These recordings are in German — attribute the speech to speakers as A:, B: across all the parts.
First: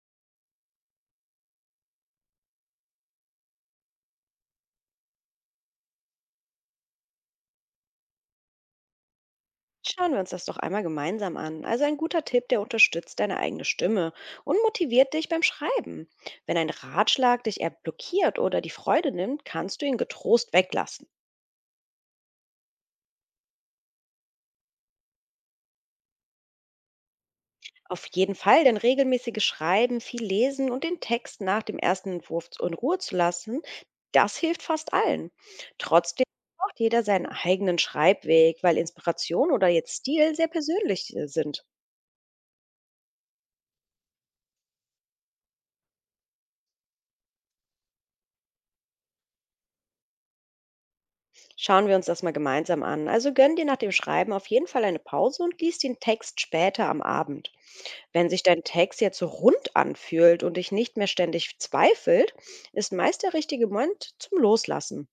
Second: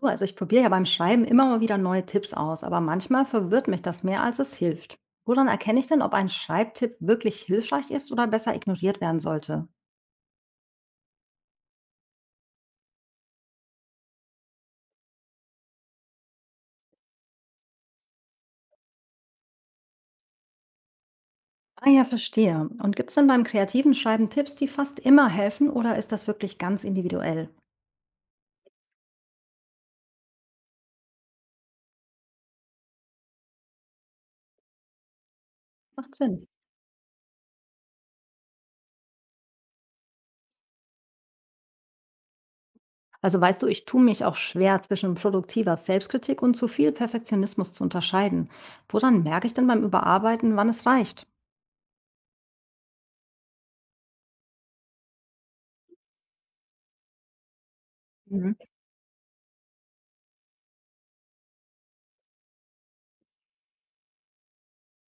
A: Du, also ich probiere ja beim Schreiben immer mal wieder neue Tipps aus, aber manchmal verwirrt mich das mehr, als es hilft. Woran erkenne ich denn, ob ein Schreibtipp wirklich hilfreich ist oder besser ignoriert werden sollte?
B: Schauen wir uns das doch einmal gemeinsam an. Also ein guter Tipp, der unterstützt deine eigene Stimme und motiviert dich beim Schreiben. Wenn ein Ratschlag dich eher blockiert oder die Freude nimmt, kannst du ihn getrost weglassen.
A: Ah ja, verstehe. Und gibt es denn beim kreativen Schreiben Tipps, die fast immer helfen oder ist das wirklich ganz individuell?
B: Auf jeden Fall, denn regelmäßiges Schreiben, viel Lesen und den Text nach dem ersten Entwurf in Ruhe zu lassen, das hilft fast allen.
A: Macht
B: Trotzdem
A: Sinn.
B: braucht jeder seinen eigenen Schreibweg, weil Inspiration oder jetzt Stil sehr persönlich sind.
A: Also weißt du, ich tue mich auch schwer, zwischen produktiver Selbstkritik und zu viel Perfektionismus zu unterscheiden. Woran merke ich denn beim Überarbeiten, wann es reicht?
B: Schauen wir uns das mal gemeinsam an. Also gönn dir nach dem Schreiben auf jeden Fall eine Pause und lies den Text später am Abend. Wenn sich
A: Mhm.
B: dein Text jetzt so rund anfühlt und dich nicht mehr ständig zweifelt, ist meist der richtige Moment zum Loslassen.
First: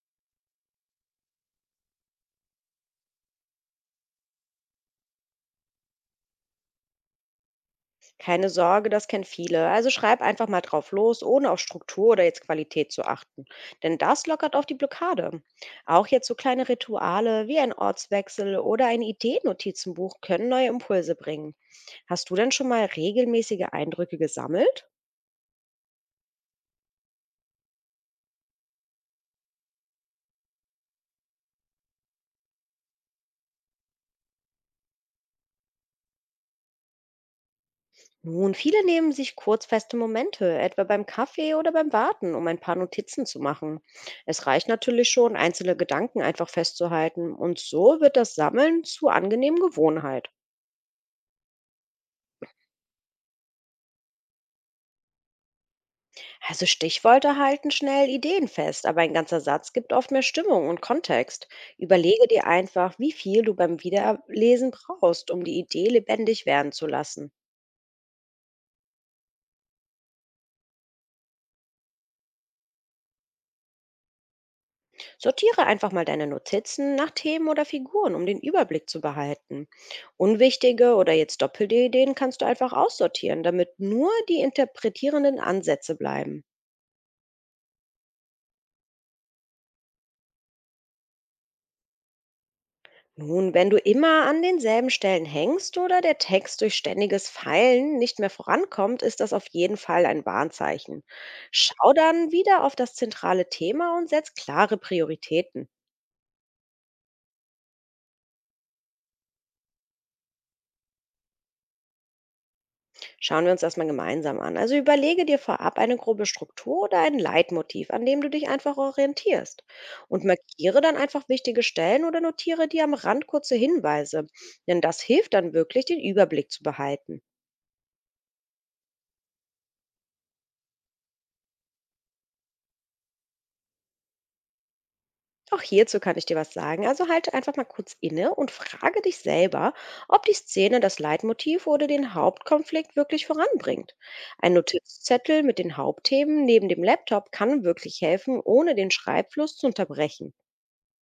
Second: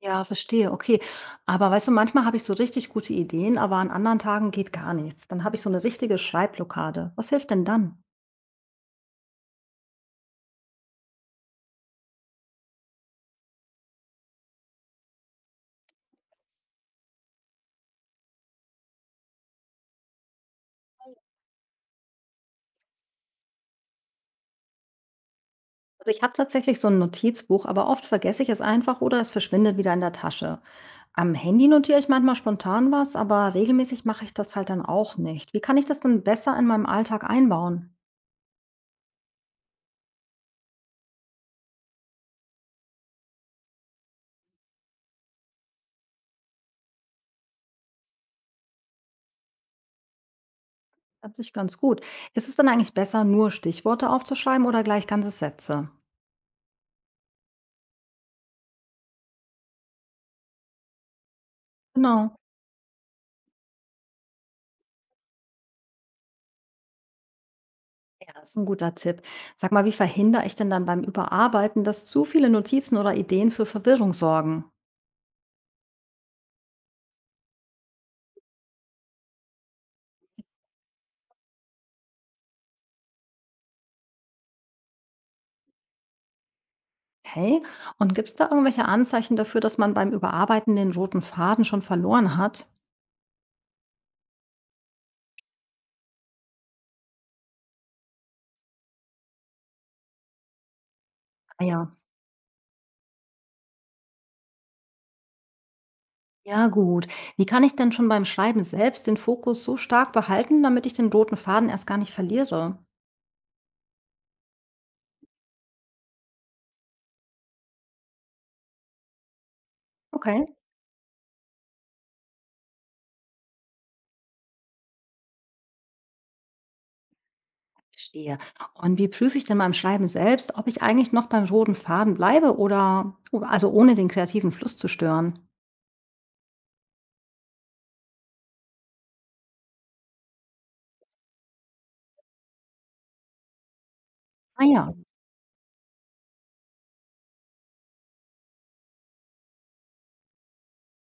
A: Ja, verstehe, okay. Aber weißt du, manchmal habe ich so richtig gute Ideen, aber an anderen Tagen geht gar nichts. Dann habe ich so eine richtige Schreibblockade. Was hilft denn dann?
B: Keine Sorge, das kennen viele. Also schreib einfach mal drauf los, ohne auf Struktur oder jetzt Qualität zu achten. Denn das lockert auf die Blockade. Auch jetzt so kleine Rituale wie ein Ortswechsel oder ein Ideennotizenbuch können neue Impulse bringen. Hast du denn schon mal regelmäßige Eindrücke gesammelt?
A: Also ich habe tatsächlich so ein Notizbuch, aber oft vergesse ich es einfach oder es verschwindet wieder in der Tasche. Am Handy notiere ich manchmal spontan was, aber regelmäßig mache ich das halt dann auch nicht. Wie kann ich das denn besser in meinem Alltag einbauen?
B: Nun, viele nehmen sich kurzfeste Momente, etwa beim Kaffee oder beim Warten, um ein paar Notizen zu machen. Es reicht natürlich schon, einzelne Gedanken einfach festzuhalten und so wird das Sammeln zur angenehmen Gewohnheit.
A: Hört sich ganz gut. Ist es dann eigentlich besser, nur Stichworte aufzuschreiben oder gleich ganze Sätze?
B: Also Stichworte halten schnell Ideen fest, aber ein ganzer Satz gibt oft mehr Stimmung und Kontext. Überlege
A: Genau.
B: dir einfach, wie viel du beim Wiederlesen brauchst, um die Idee lebendig werden zu lassen.
A: Ja, das ist ein guter Tipp. Sag mal, wie verhindere ich denn dann beim Überarbeiten, dass zu viele Notizen oder Ideen für Verwirrung sorgen?
B: Sortiere einfach mal deine Notizen nach Themen oder Figuren, um den Überblick zu behalten. Unwichtige oder jetzt doppelte Ideen kannst du einfach aussortieren, damit nur die interpretierenden Ansätze bleiben.
A: Okay. Und gibt es da irgendwelche Anzeichen dafür, dass man beim Überarbeiten den roten Faden schon verloren hat?
B: Nun, wenn du immer an denselben Stellen hängst oder der Text durch ständiges Feilen nicht mehr vorankommt, ist das auf jeden Fall ein Warnzeichen.
A: Ah
B: Schau
A: ja.
B: dann wieder auf das zentrale Thema und setz klare Prioritäten.
A: Ja, gut. Wie kann ich denn schon beim Schreiben selbst den Fokus so stark behalten, damit ich den roten Faden erst gar nicht verliere?
B: Schauen wir uns das mal gemeinsam an. Also überlege dir vorab eine grobe Struktur oder ein Leitmotiv, an dem du dich einfach orientierst. Und
A: Okay,
B: markiere dann einfach wichtige Stellen oder notiere dir am Rand kurze Hinweise. Denn das hilft dann wirklich, den Überblick zu behalten.
A: verstehe. Und wie prüfe ich denn beim Schreiben selbst, ob ich eigentlich noch beim roten Faden bleibe oder also ohne den kreativen Fluss zu stören?
B: Auch hierzu kann ich dir was sagen. Also halte einfach mal kurz inne und frage dich selber, ob die Szene das Leitmotiv oder den Hauptkonflikt wirklich voranbringt. Ein
A: Ah ja.
B: Notizzettel mit den Hauptthemen neben dem Laptop kann wirklich helfen, ohne den Schreibfluss zu unterbrechen.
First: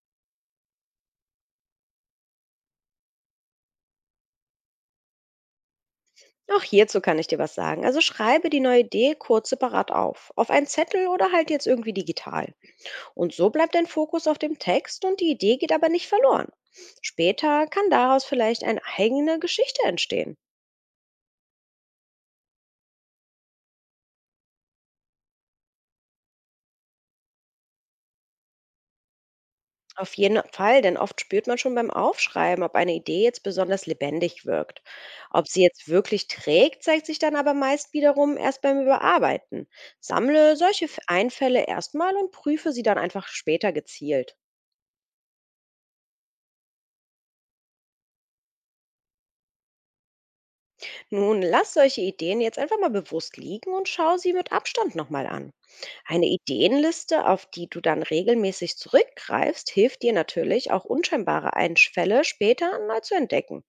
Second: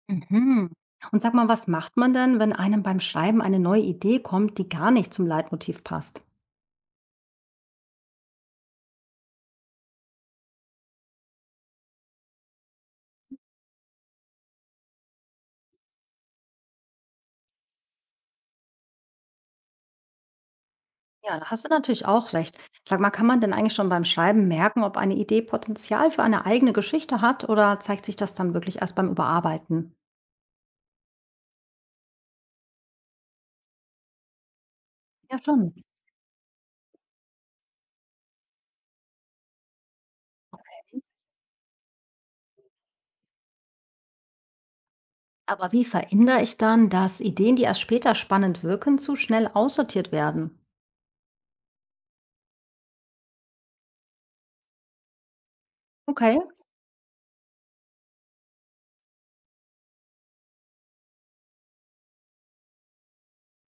A: Mhm. Und sag mal, was macht man denn, wenn einem beim Schreiben eine neue Idee kommt, die gar nicht zum Leitmotiv passt?
B: Auch hierzu kann ich dir was sagen. Also schreibe die neue Idee kurz separat auf. Auf einen Zettel oder halt jetzt irgendwie digital. Und so bleibt dein Fokus auf dem Text und die Idee geht aber nicht verloren. Später kann daraus vielleicht eine eigene Geschichte entstehen.
A: Ja, da hast du natürlich auch recht. Sag mal, kann man denn eigentlich schon beim Schreiben merken, ob eine Idee Potenzial für eine eigene Geschichte hat oder zeigt sich das dann wirklich erst beim Überarbeiten?
B: Auf jeden Fall, denn oft spürt man schon beim Aufschreiben, ob eine Idee jetzt besonders lebendig wirkt.
A: Ja,
B: Ob sie
A: schon.
B: jetzt wirklich trägt, zeigt sich dann aber meist wiederum erst beim Überarbeiten. Sammle solche Einfälle erstmal und prüfe sie dann einfach später gezielt.
A: Aber wie verhindere ich dann, dass Ideen, die erst später spannend wirken, zu schnell aussortiert werden?
B: Nun, lass solche Ideen jetzt einfach mal bewusst liegen und schau sie mit Abstand nochmal an. Eine
A: Okay.
B: Ideenliste, auf die du dann regelmäßig zurückgreifst, hilft dir natürlich, auch unscheinbare Einfälle später neu zu entdecken.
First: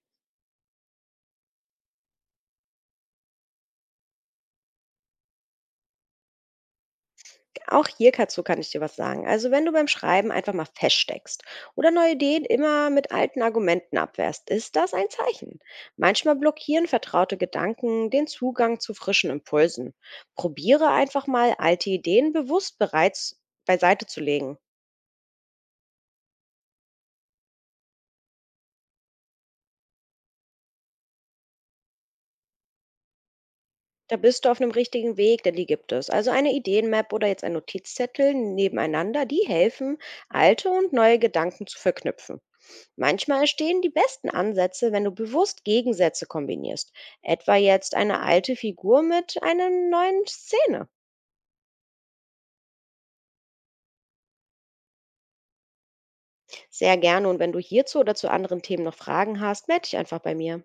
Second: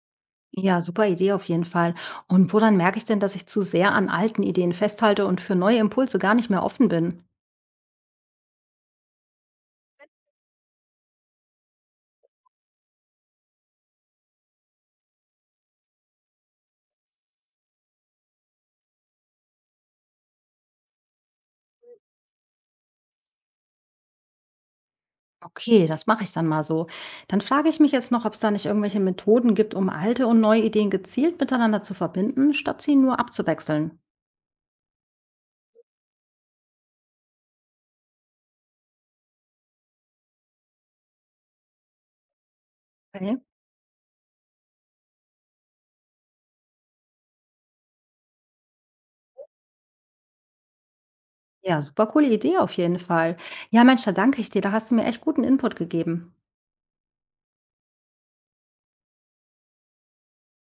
A: Ja, super Idee auf jeden Fall. Und woran merke ich denn, dass ich zu sehr an alten Ideen festhalte und für neue Impulse gar nicht mehr offen bin?
B: Auch hier dazu kann ich dir was sagen. Also wenn du beim Schreiben einfach mal feststeckst oder neue Ideen immer mit alten Argumenten abwehrst, ist das ein Zeichen. Manchmal blockieren vertraute Gedanken den Zugang zu frischen Impulsen. Probiere einfach mal, alte Ideen bewusst bereits beiseite zu legen.
A: Okay, das mache ich dann mal so. Dann frage ich mich jetzt noch, ob es da nicht irgendwelche Methoden gibt, um alte und neue Ideen gezielt miteinander zu verbinden, statt sie nur abzuwechseln.
B: Da bist du auf einem richtigen Weg, denn die gibt es. Also, eine ideen oder jetzt ein Notizzettel nebeneinander, die helfen, alte und neue Gedanken zu verknüpfen.
A: Okay.
B: Manchmal entstehen die besten Ansätze, wenn du bewusst Gegensätze kombinierst, etwa jetzt eine alte Figur mit einer neuen Szene.
A: Ja, super coole Idee auf jeden Fall. Ja, Mensch, da danke ich dir. Da hast du mir echt guten Input gegeben.
B: Sehr gerne und wenn du hierzu oder zu anderen Themen noch Fragen hast, melde dich einfach bei mir.